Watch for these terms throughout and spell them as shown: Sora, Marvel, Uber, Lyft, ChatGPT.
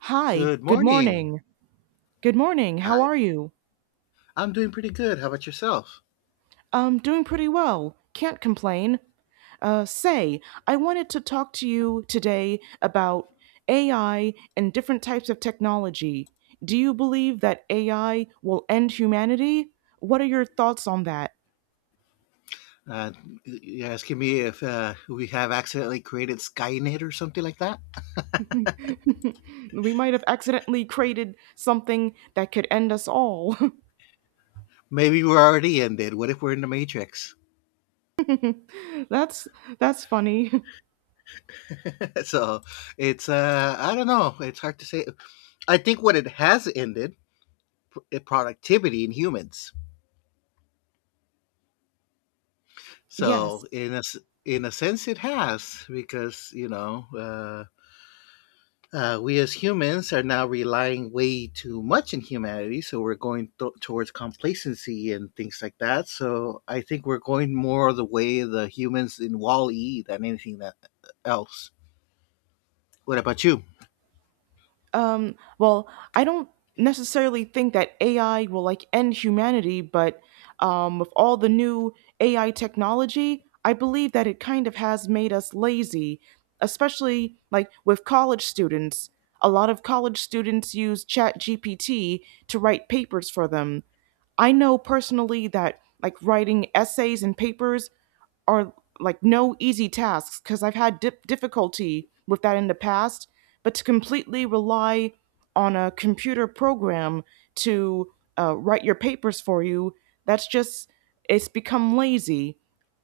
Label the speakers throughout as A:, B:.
A: Hi,
B: Good
A: good
B: morning.
A: morning. Good morning. How
B: Hi.
A: are you?
B: I'm doing pretty good. How about yourself?
A: Doing pretty well. Can't complain. Say, I wanted to talk to you today about AI and different types of technology. Do you believe that AI will end humanity? What are your thoughts on that?
B: Uh, you're asking me if we have accidentally created Skynet or something like that?
A: We might have accidentally created something that could end us all.
B: Maybe we're already ended. What if we're in the Matrix?
A: that's that's funny.
B: So it's, I don't know. It's hard to say. I think what it has ended, productivity in humans. So
A: Yes.
B: in a sense, it has because, we as humans are now relying way too much in humanity. So we're going towards complacency and things like that. So I think we're going more the way the humans in Wall E than anything that else. What about you?
A: Well, I don't necessarily think that AI will like end humanity, but with all the new AI technology, I believe that it kind of has made us lazy, especially like with college students. A lot of college students use ChatGPT to write papers for them. I know personally that like writing essays and papers are like no easy tasks because I've had difficulty with that in the past. But to completely rely on a computer program to write your papers for you, that's just, it's become lazy.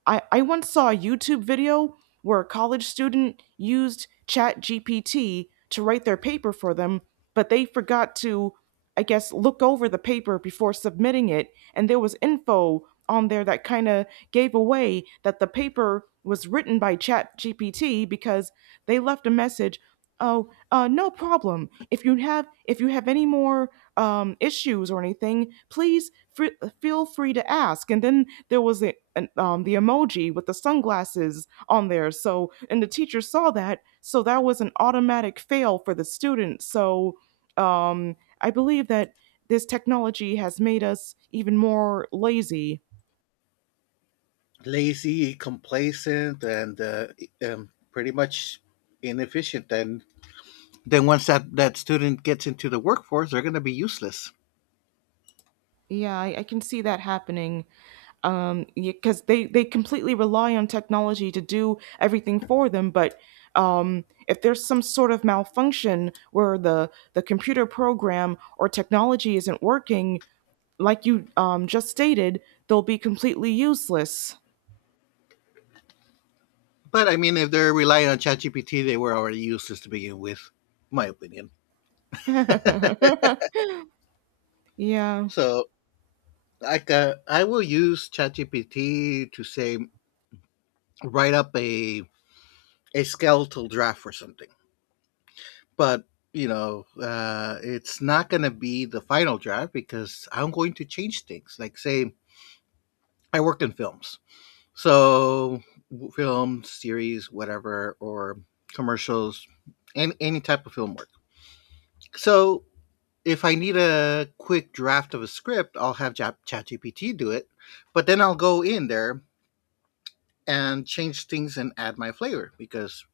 A: I once saw a YouTube video where a college student used ChatGPT to write their paper for them, but they forgot to, I guess, looked over the paper before submitting it, and there was info on there that kind of gave away that the paper was written by ChatGPT because they left a message. Oh, no problem. If you have any more issues or anything, please feel free to ask. And then there was the emoji with the sunglasses on there. So and the teacher saw that, so that was an automatic fail for the student. So. Um, I believe that this technology has made us even more lazy.
B: Lazy, complacent, and pretty much inefficient. And then once that student gets into the workforce, they're going to be useless.
A: Yeah, I can see that happening. Because they completely rely on technology to do everything for them, but if there's some sort of malfunction where the computer program or technology isn't working, like you just stated, they'll be completely useless.
B: But I mean, if they're relying on ChatGPT, they were already useless to begin with, my opinion.
A: Yeah.
B: So like I will use ChatGPT to say write up a skeletal draft or something, but you know, it's not going to be the final draft because I'm going to change things. Like say I work in films, so film series, whatever, or commercials, and any type of film work. So if I need a quick draft of a script, I'll have ChatGPT do it, but then I'll go in there and change things and add my flavor because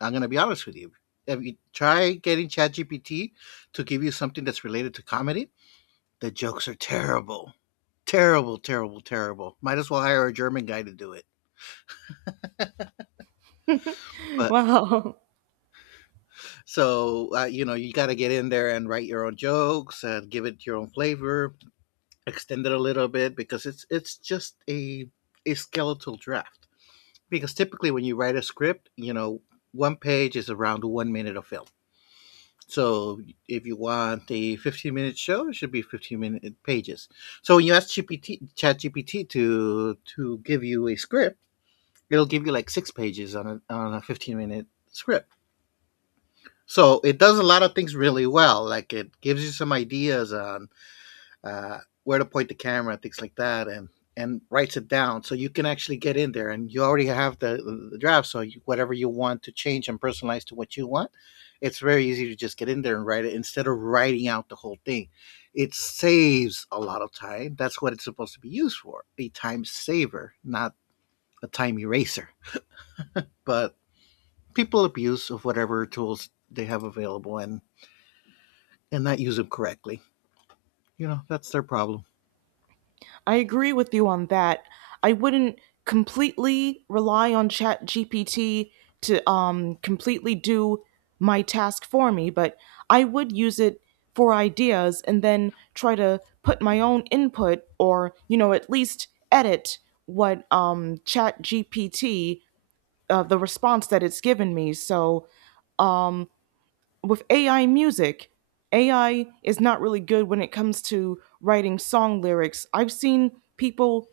B: I'm gonna be honest with you. If you try getting ChatGPT to give you something that's related to comedy, the jokes are terrible. Terrible, terrible, terrible. Might as well hire a German guy to do it. But
A: Wow.
B: so, uh, you know, you got to get in there and write your own jokes and give it your own flavor, extend it a little bit because it's just a skeletal draft. Because typically when you write a script, you know, one page is around 1 minute of film. So if you want a 15-minute show, it should be 15-minute pages. So when you ask ChatGPT to give you a script, it'll give you like six pages on a 15-minute script. So it does a lot of things really well. Like it gives you some ideas on uh, where to point the camera, things like that, and writes it down so you can actually get in there and you already have the draft so you, whatever you want to change and personalize to what you want, it's very easy to just get in there and write it instead of writing out the whole thing. It saves a lot of time. That's what it's supposed to be used for, a time saver, not a time eraser. But people abuse of whatever tools they have available and not use them correctly. You know, that's their problem.
A: I agree with you on that. I wouldn't completely rely on ChatGPT to completely do my task for me, but I would use it for ideas and then try to put my own input or, you know, at least edit what the response that it's given me. So, um with AI music, AI is not really good when it comes to writing song lyrics. I've seen people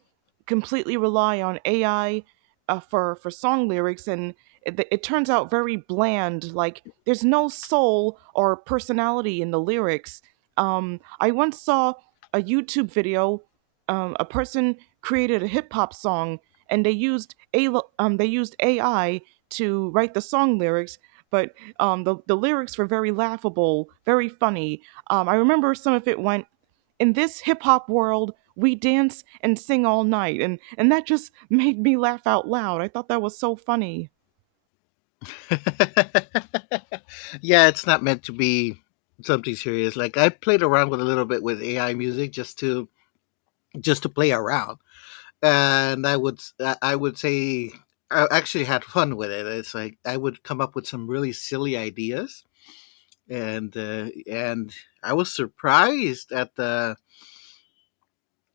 A: completely rely on AI for song lyrics, and it turns out very bland. Like there's no soul or personality in the lyrics. I once saw a YouTube video. A person created a hip hop song, and they used AI to write the song lyrics, but the lyrics were very laughable, very funny. I remember some of it went, in this hip hop world, we dance and sing all night. And that just made me laugh out loud. I thought that was so funny.
B: Yeah, it's not meant to be something serious. Like I played around with a little bit with AI music just to play around, and I would say I actually had fun with it. It's like I would come up with some really silly ideas, and I was surprised at the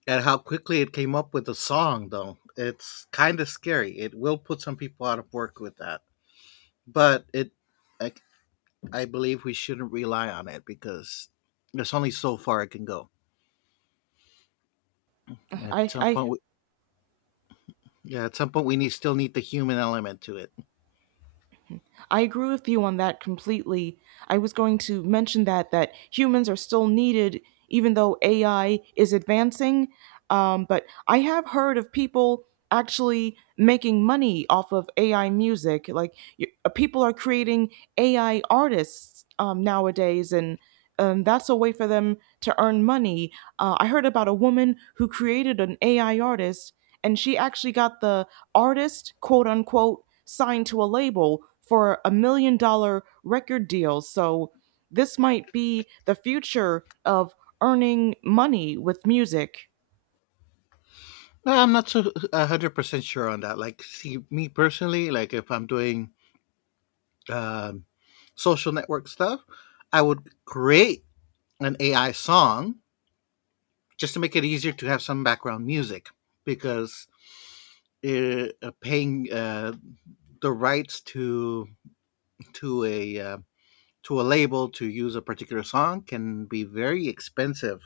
B: at how quickly it came up with a song. Though it's kind of scary. It will put some people out of work with that, but I, I believe we shouldn't rely on it because there's only so far it can go. At
A: I,
B: some point,
A: I,
B: we, yeah, at some point we need still need the human element to it.
A: I agree with you on that completely. I was going to mention that humans are still needed even though AI is advancing. But I have heard of people actually making money off of AI music. Like people are creating AI artists nowadays, and that's a way for them to earn money. I heard about a woman who created an AI artist, and she actually got the artist, quote unquote, signed to a label for a $1 million record deal. So this might be the future of earning money with music.
B: No, I'm not so 100% sure on that. Like, see, me personally, like if I'm doing um, social network stuff, I would create an AI song just to make it easier to have some background music because uh, paying the rights to a uh, to a label to use a particular song can be very expensive,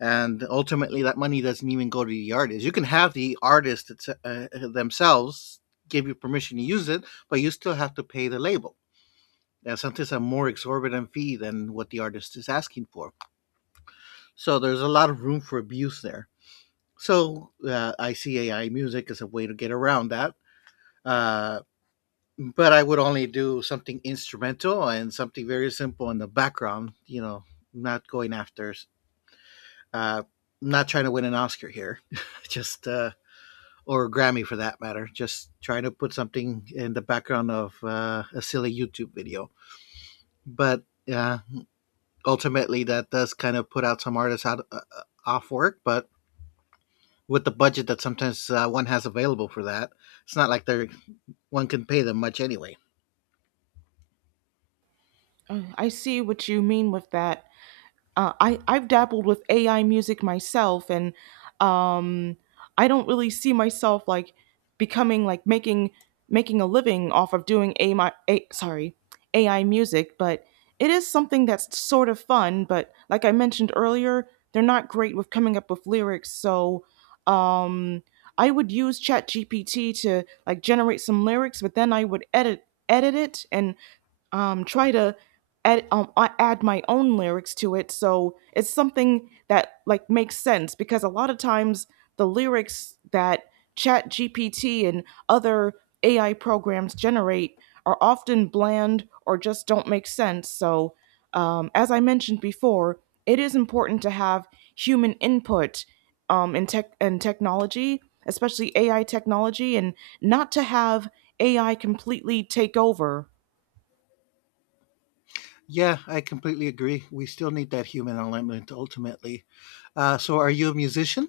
B: and ultimately that money doesn't even go to the artist. You can have the artist, themselves, give you permission to use it, but you still have to pay the label, and sometimes a more exorbitant fee than what the artist is asking for. So there's a lot of room for abuse there. So icai music is a way to get around that, uh, but I would only do something instrumental and something very simple in the background. You know, not going after, uh, not trying to win an Oscar here, just or a Grammy for that matter. Just trying to put something in the background of a silly YouTube video. But yeah, ultimately that does kind of put out some artists out off work. But with the budget that sometimes one has available for that, it's not like they're one can pay them much anyway.
A: I see what you mean with that. I've dabbled with AI music myself, and um, I don't really see myself like becoming like making a living off of doing a my a, sorry AI music, but it is something that's sort of fun. But like I mentioned earlier, they're not great with coming up with lyrics, so um, I would use ChatGPT to like generate some lyrics, but then I would edit it and try to add I add my own lyrics to it, so it's something that like makes sense because a lot of times the lyrics that Chat GPT and other AI programs generate are often bland or just don't make sense. So, as I mentioned before, it is important to have human input in tech and technology, especially AI technology, and not to have AI completely take over.
B: Yeah, I completely agree. We still need that human element ultimately. So, are you a musician?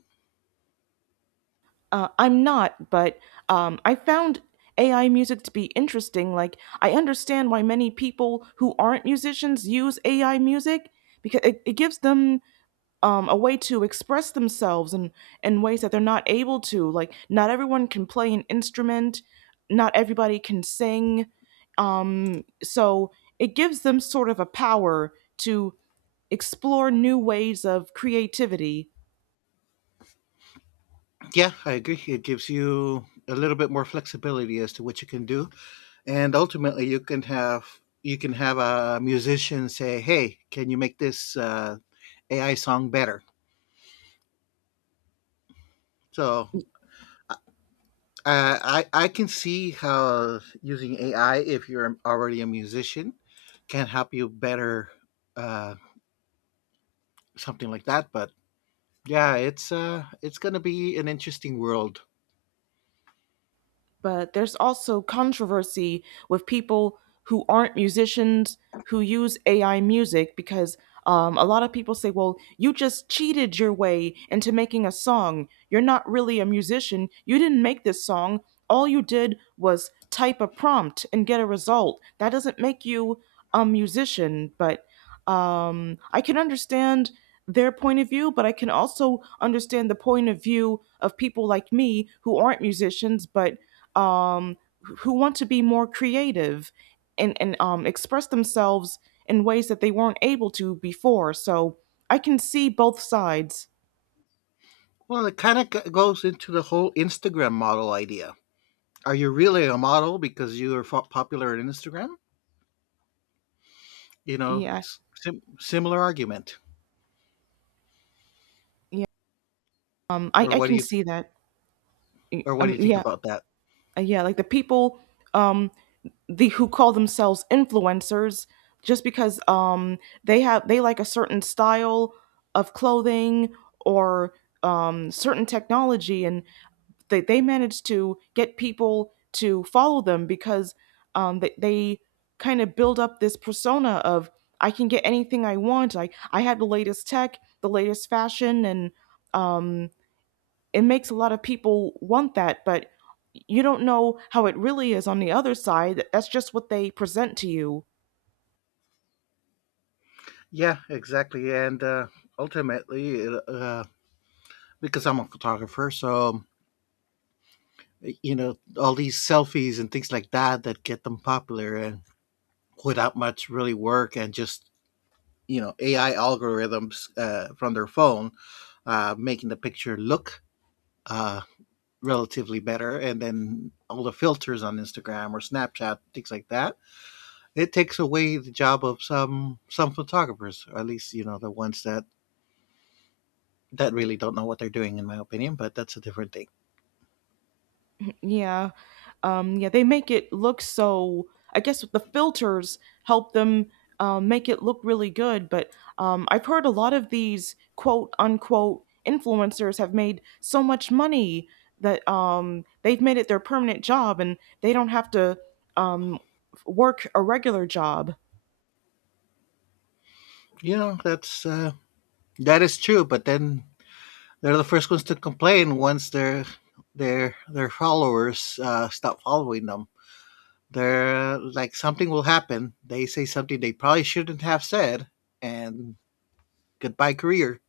A: I'm not, but I found AI music to be interesting. Like, I understand why many people who aren't musicians use AI music because it gives them a way to express themselves in ways that they're not able to. Like, not everyone can play an instrument, not everybody can sing. So, it gives them sort of a power to explore new ways of creativity.
B: Yeah, I agree. It gives you a little bit more flexibility as to what you can do, and ultimately, you can have a musician say, "Hey, can you make this AI song better?" So, uh, I can see how using AI, if you're already a musician, can help you better uh, something like that. But yeah, it's going to be an interesting world.
A: But there's also controversy with people who aren't musicians who use AI music because a lot of people say, well, you just cheated your way into making a song. You're not really a musician. You didn't make this song. All you did was type a prompt and get a result. That doesn't make you a musician. But I can understand their point of view, but I can also understand the point of view of people like me who aren't musicians but um, who want to be more creative and express themselves in ways that they weren't able to before. So I can see both sides.
B: Well, it kind of goes into the whole Instagram model idea. Are you really a model because you are popular on Instagram? You know,
A: Yeah,
B: it's similar argument.
A: yeah. Um, I,
B: Or
A: I
B: what do
A: can
B: you th-
A: see that. Y-
B: or what do
A: Um,
B: you think
A: yeah,
B: about that?
A: yeah. Like the people, um, the who call themselves influencers, just because they have they like a certain style of clothing or certain technology, and they managed to get people to follow them because they kind of build up this persona of I can get anything I want. I have the latest tech, the latest fashion, and um, it makes a lot of people want that, but you don't know how it really is on the other side. That's just what they present to you.
B: Yeah, exactly. And ultimately because I'm a photographer, so you know, all these selfies and things like that that get them popular and without much really work and just, you know, AI algorithms from their phone, making the picture look uh, relatively better, and then all the filters on Instagram or Snapchat, things like that. It takes away the job of some photographers, or at least you know the ones that really don't know what they're doing, in my opinion. But that's a different thing.
A: Yeah. Yeah, they make it look so. I guess the filters help them make it look really good, but I've heard a lot of these quote unquote influencers have made so much money that they've made it their permanent job and they don't have to um, work a regular job.
B: You know, that is true. But then they're the first ones to complain once their followers stop following them. They're like something will happen. They say something they probably shouldn't have said, and goodbye career.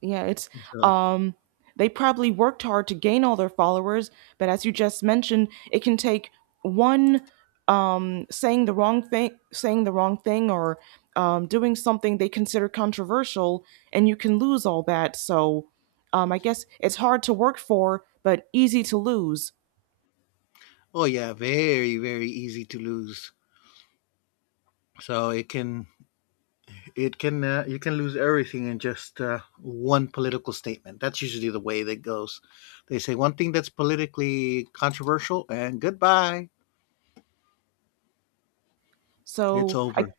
A: Yeah, it's
B: So,
A: um they probably worked hard to gain all their followers, but as you just mentioned, it can take one saying the wrong thing or doing something they consider controversial and you can lose all that. So I guess it's hard to work for but easy to lose.
B: oh yeah, very very easy to lose. So it can you can lose everything in just one political statement. That's usually the way that goes. They say one thing that's politically controversial and goodbye, it's
A: So I
B: over.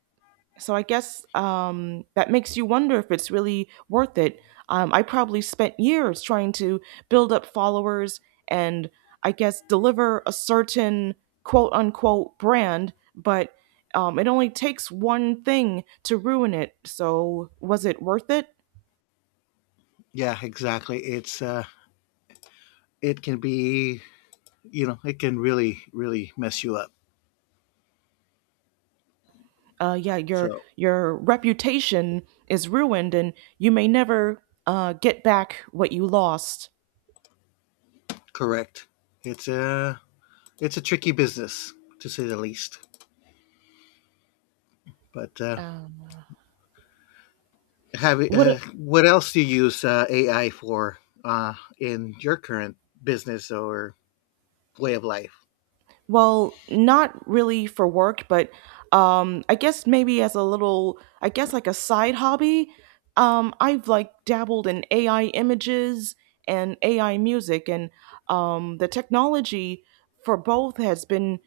A: So I guess that makes you wonder if it's really worth it. I probably spent years trying to build up followers and I guess deliver a certain quote unquote brand, but it only takes one thing to ruin it. So was it worth it?
B: Yeah, exactly. It can be, you know, it can really really mess you up.
A: Yeah,
B: So
A: your reputation is ruined, and you may never get back what you lost.
B: correct. It's a it's a tricky business to say the least. But
A: Um,
B: Have
A: What
B: what else do you use AI for in your current business or way of life?
A: Well, not really for work, but I guess maybe as a little, I guess like a side hobby. I've like dabbled in AI images and AI music, and the technology for both has been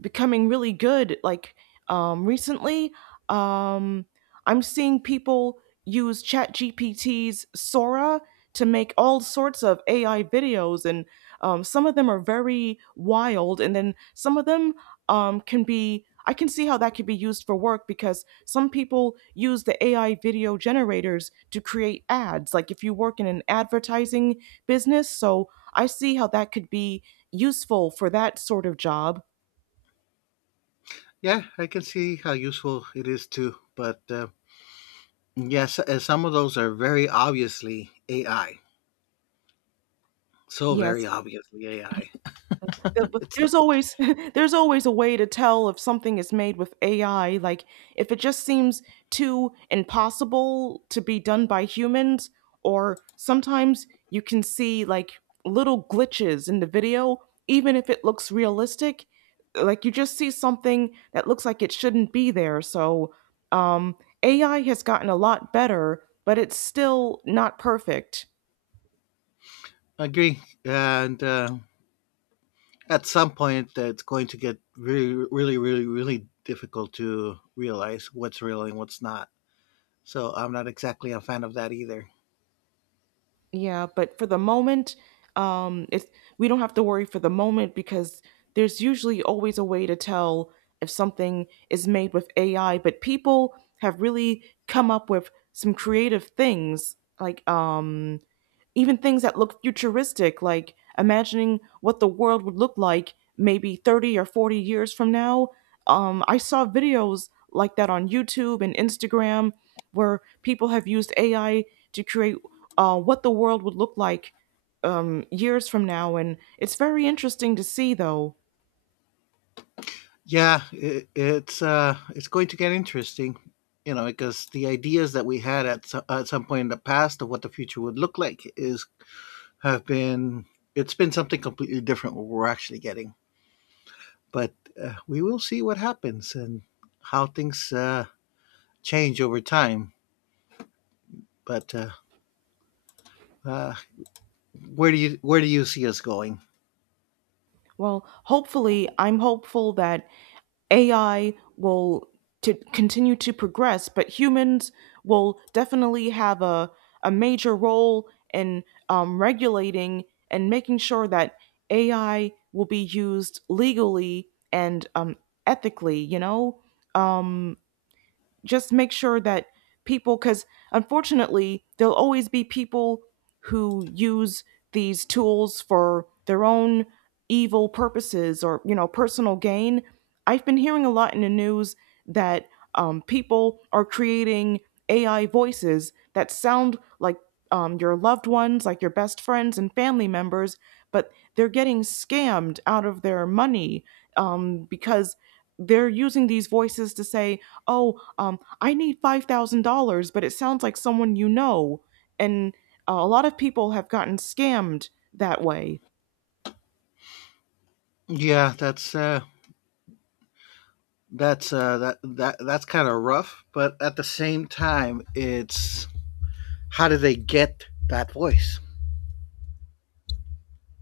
A: becoming really good like recently um I'm seeing people use ChatGPT's Sora to make all sorts of AI videos and some of them are very wild and then some of them can be I can see how that could be used for work because some people use the AI video generators to create ads, like if you work in an advertising business, so I see how that could be useful for that sort of job.
B: Yeah, I can see how useful it is too. But yes, some of those are very obviously AI. So very
A: Yes.
B: obviously AI.
A: But but
B: It's not,
A: there's always there's always a way to tell if something is made with AI. Like if it just seems too impossible to be done by humans, or sometimes you can see like little glitches in the video, even if it looks realistic. Like you just see something that looks like it shouldn't be there. So um, AI has gotten a lot better, but it's still not perfect.
B: I agree, and at some point it's going to get really, really, really, really difficult to realize what's real and what's not. So I'm not exactly a fan of that either.
A: Yeah, but for the moment, it's we don't have to worry for the moment because there's usually always a way to tell if something is made with AI, but people have really come up with some creative things like even things that look futuristic, like imagining what the world would look like maybe 30 or 40 years from now. I saw videos like that on YouTube and Instagram where people have used AI to create what the world would look like years from now. And it's very interesting to see, though.
B: Yeah, it's going to get interesting, you know, because the ideas that we had at some point in the past of what the future would look like is have been it's been something completely different what we're actually getting. But We will see what happens and how things change over time. But uh, where do you see us going?
A: Well, hopefully, I'm hopeful that AI will to continue to progress, but humans will definitely have a major role in regulating and making sure that AI will be used legally and ethically, you know? Um, just make sure that people, because unfortunately there'll always be people who use these tools for their own evil purposes or personal gain. I've been hearing a lot in the news that people are creating AI voices that sound like your loved ones, like your best friends and family members, but they're getting scammed out of their money, because they're using these voices to say, oh, I need $5000, but it sounds like someone you know. And a lot of people have gotten scammed that way.
B: Yeah, that that's kind of rough, but at the same time, it's how do they get that voice?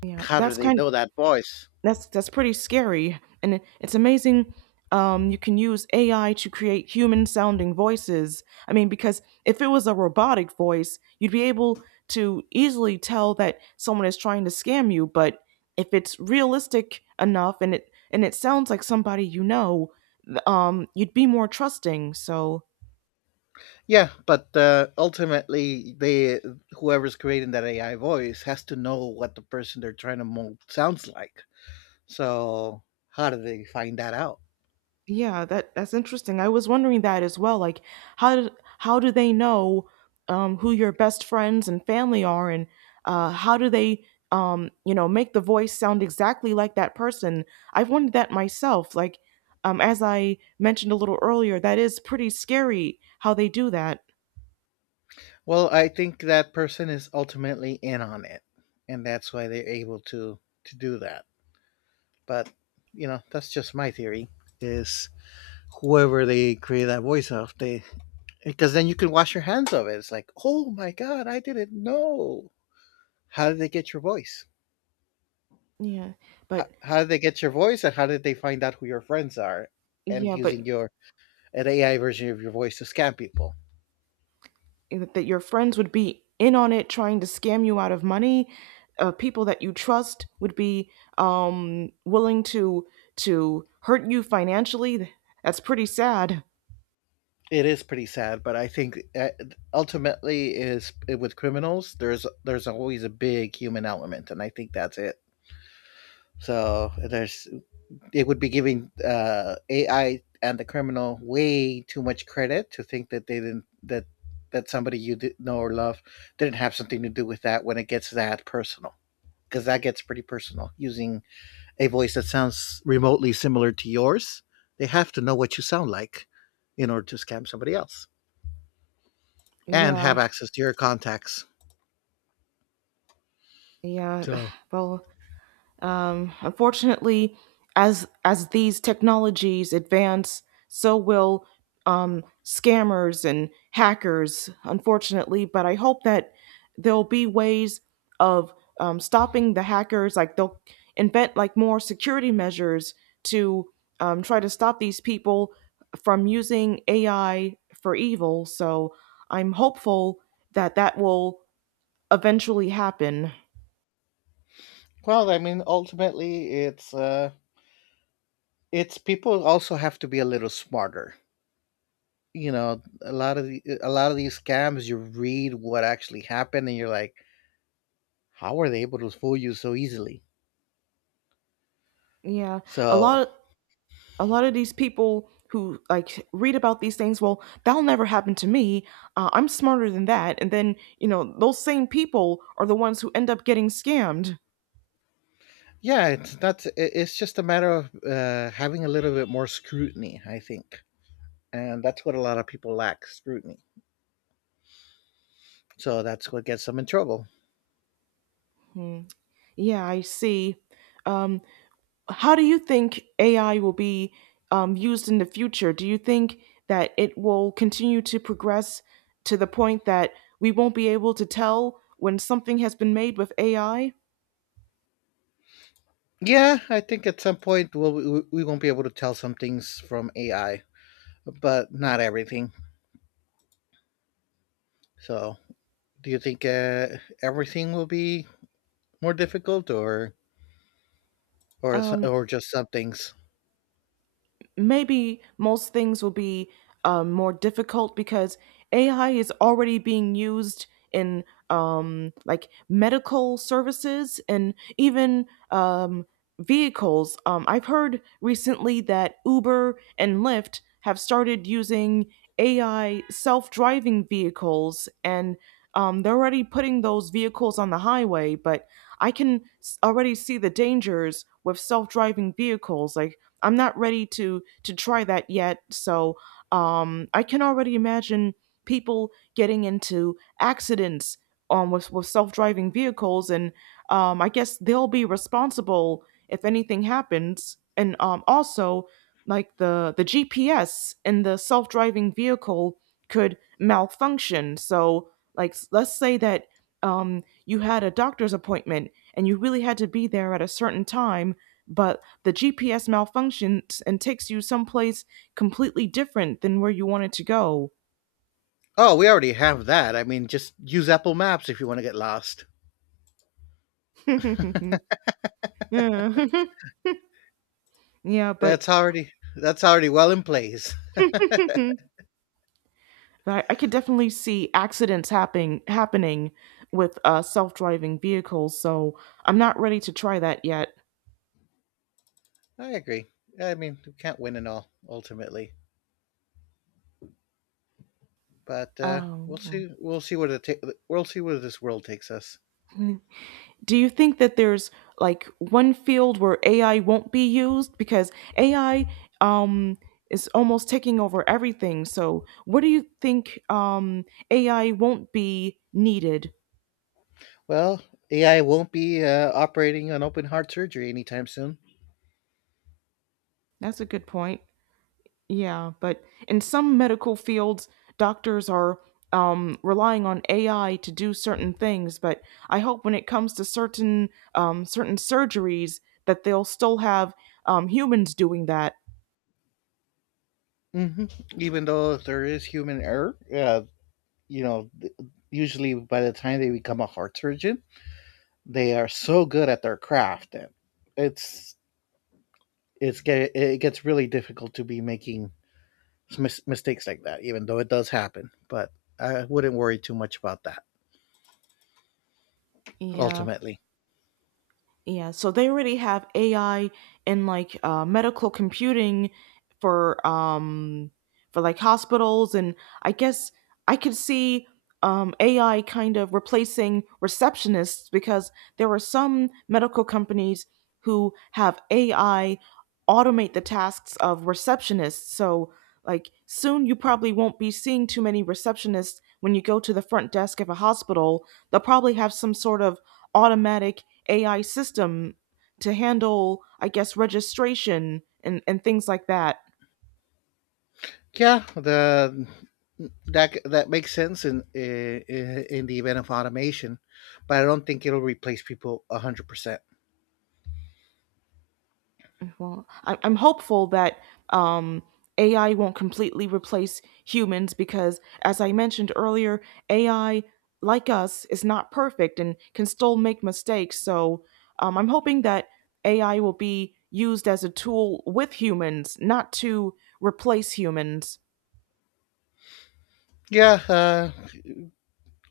A: yeah
B: How do
A: that's
B: they
A: kind
B: know that voice?
A: That's pretty scary, and it's amazing you can use AI to create human sounding voices. I mean, because if it was a robotic voice, you'd be able to easily tell that someone is trying to scam you. But if it's realistic enough and it sounds like somebody you know, you'd be more trusting. So
B: Yeah, but ultimately, they whoever's creating that AI voice has to know what the person they're trying to mold sounds like. So how do they find that out?
A: yeah, that that's interesting. I was wondering that as well. Like, how do how do they know who your best friends and family are, and how do they, make the voice sound exactly like that person? I've wondered that myself. Like, as I mentioned a little earlier, that is pretty scary how they do that.
B: Well, I think that person is ultimately in on it, and that's why they're able to do that. But you know, that's just my theory. Is whoever they create that voice of, they, because then you can wash your hands of it. It's like, oh my god, I didn't know. How did they get your voice?
A: Yeah, but
B: How did they get your voice, and how did they find out who your friends are, and
A: yeah, but
B: using your an AI version of your voice to scam people?
A: eh, that your friends would be in on it trying to scam you out of money. People that you trust would be willing to hurt you financially. That's pretty sad.
B: It is pretty sad, but I think ultimately is with criminals. There's always a big human element, and I think that's it. So there's it would be giving AI and the criminal way too much credit to think that they didn't that that somebody you did know or love didn't have something to do with that when it gets that personal, because that gets pretty personal using a voice that sounds remotely similar to yours. They have to know what you sound like in order to scam somebody else and have
A: Yeah.
B: access to your contacts.
A: Yeah.
B: So,
A: Well, unfortunately, as these technologies advance, so will scammers and hackers. Unfortunately, but I hope that there'll be ways of stopping the hackers. Like they'll invent like more security measures to try to stop these people from using AI for evil. So I'm hopeful that that will eventually happen.
B: well, I mean, ultimately, it's people also have to be a little smarter. You know, a lot of these scams, you read what actually happened, and you're like, how are they able to fool you so easily?
A: Yeah, a
B: So,
A: lot a lot of these people who like read about these things, well, that'll never happen to me, I'm smarter than that. And then, you know, those same people are the ones who end up getting scammed.
B: yeah, it's not. It- It's just a matter of having a little bit more scrutiny, I think. And that's what a lot of people lack, scrutiny. So that's what gets them in trouble.
A: Hmm. Yeah, I see. um, how do you think AI will be used in the future? Do you think that it will continue to progress to the point that we won't be able to tell when something has been made with AI?
B: Yeah, I think at some point we won't be able to tell some things from AI, but not everything. So, do you think everything will be more difficult, or or s-
A: um,
B: or just some things?
A: Maybe most things will be more difficult, because AI is already being used in like medical services and even vehicles. I've heard recently that Uber and Lyft have started using AI self driving vehicles, and they're already putting those vehicles on the highway. But I can already see the dangers with self driving vehicles. Like, I'm not ready to try that yet. So I can already imagine people getting into accidents with self driving vehicles, and I guess they'll be responsible if anything happens. And also, like the GPS in the self driving vehicle could malfunction. So, like, let's say that you had a doctor's appointment and you really had to be there at a certain time, but the GPS malfunctions and takes you someplace completely different than where you wanted to go.
B: Oh, we already have that. I mean, just use Apple Maps if you want to get lost.
A: Yeah. Yeah, but
B: That's already well in place.
A: I, I could definitely see accidents happening with self driving vehicles, so I'm not ready to try that yet.
B: I agree. I mean, we can't win it all ultimately. But,
A: Um,
B: we'll see what it ta we'll see where this world takes us.
A: do you think that there's like one field where AI won't be used, because AI um, is almost taking over everything? So, what do you think AI won't be needed?
B: Well, AI won't be, operating on open heart surgery anytime soon.
A: That's a good point. Yeah, but in some medical fields, doctors are relying on AI to do certain things. But I hope when it comes to certain certain surgeries, that they'll still have humans doing that.
B: Mhm. Even though there is human error, you know, th usually by the time they become a heart surgeon, they are so good at their craft that it's it gets really difficult to be making mistakes like that, even though it does happen. But I wouldn't worry too much about that,
A: Yeah.
B: ultimately.
A: Yeah, so they already have AI in like medical computing for um for like hospitals, and I guess I could see AI kind of replacing receptionists, because there are some medical companies who have AI automate the tasks of receptionists. So like soon you probably won't be seeing too many receptionists when you go to the front desk of a hospital. They'll probably have some sort of automatic AI system to handle, I guess, registration and things like that.
B: Yeah, the that makes sense in the event of automation, but I don't think it'll replace people 100%.
A: Well, I, I'm hopeful that um, AI won't completely replace humans, because, as I mentioned earlier, AI, like us, is not perfect and can still make mistakes. So I'm hoping that AI will be used as a tool with humans, not to replace humans.
B: Yeah,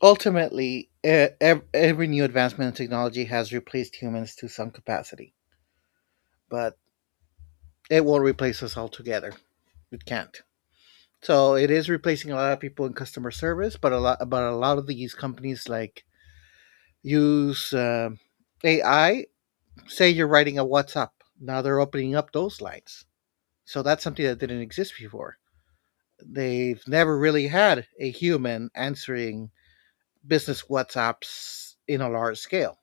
B: ultimately, every new advancement in technology has replaced humans to some capacity, but it won't replace us altogether. It can't. So it is replacing a lot of people in customer service, but a lot of these companies like use AI. Say you're writing a WhatsApp. Now they're opening up those lines. So that's something that didn't exist before. They've never really had a human answering business WhatsApps in a large scale.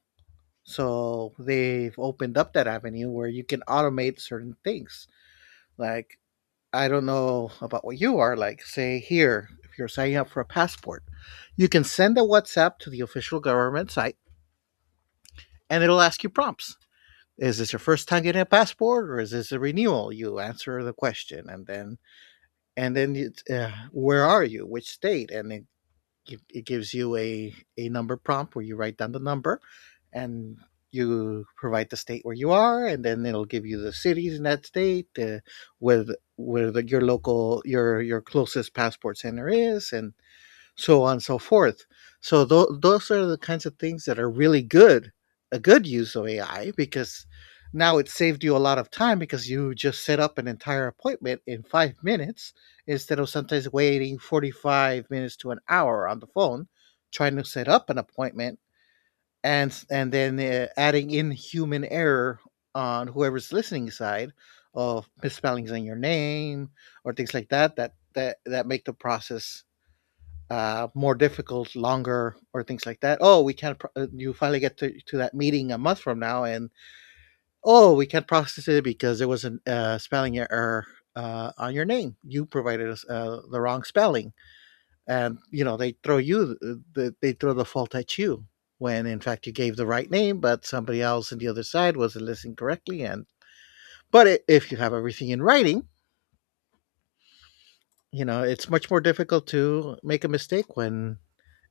B: So they've opened up that avenue where you can automate certain things. Like, I don't know about what you are, like, say, here, if you're signing up for a passport, you can send a WhatsApp to the official government site and it'll ask you prompts. Is this your first time getting a passport, or is this a renewal? You answer the question, and then, you, where are you? Which state? And then it gives you a number prompt where you write down the number, and you provide the state where you are, and then it'll give you the cities in that state with where your local your closest passport center is, and so on and so forth. So those are the kinds of things that are really good, a good use of AI, because now it saved you a lot of time because you just set up an entire appointment in 5 minutes instead of sometimes waiting 45 minutes to an hour on the phone trying to set up an appointment and s- and then adding in human error on whoever's listening side, of misspellings in your name or things like that that make the process more difficult, longer, or things like that. Oh, we can't. You finally get to that meeting a month from now, and oh, we can't process it because there was a spelling error on your name. You provided us the wrong spelling, and you know They throw the fault at you when, in fact, you gave the right name, but somebody else on the other side wasn't listening correctly. And but if you have everything in writing, you know it's much more difficult to make a mistake when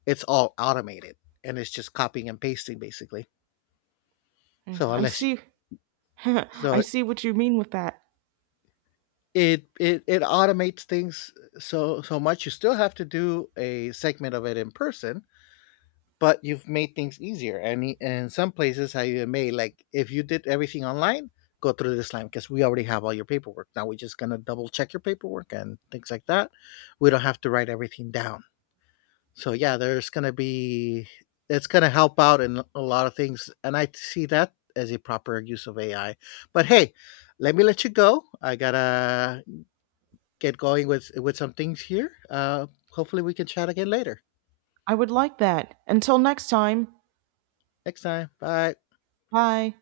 B: it's all automated and it's just copying and pasting basically. So
A: I
B: unless
A: see. I
B: so
A: see what you mean with that.
B: it automates things so much, you still have to do a segment of it in person, but you've made things easier. And in some places, I even made, like, if you did everything online, go through this line because we already have all your paperwork. Now we're just gonna double check your paperwork and things like that. We don't have to write everything down. So yeah, there's gonna be it's gonna help out in a lot of things, and I see that as a proper use of AI. But hey, let me let you go. I gotta get going with some things here. Hopefully, we can chat again later.
A: I would like that. Until next time,
B: Next time, bye.
A: bye.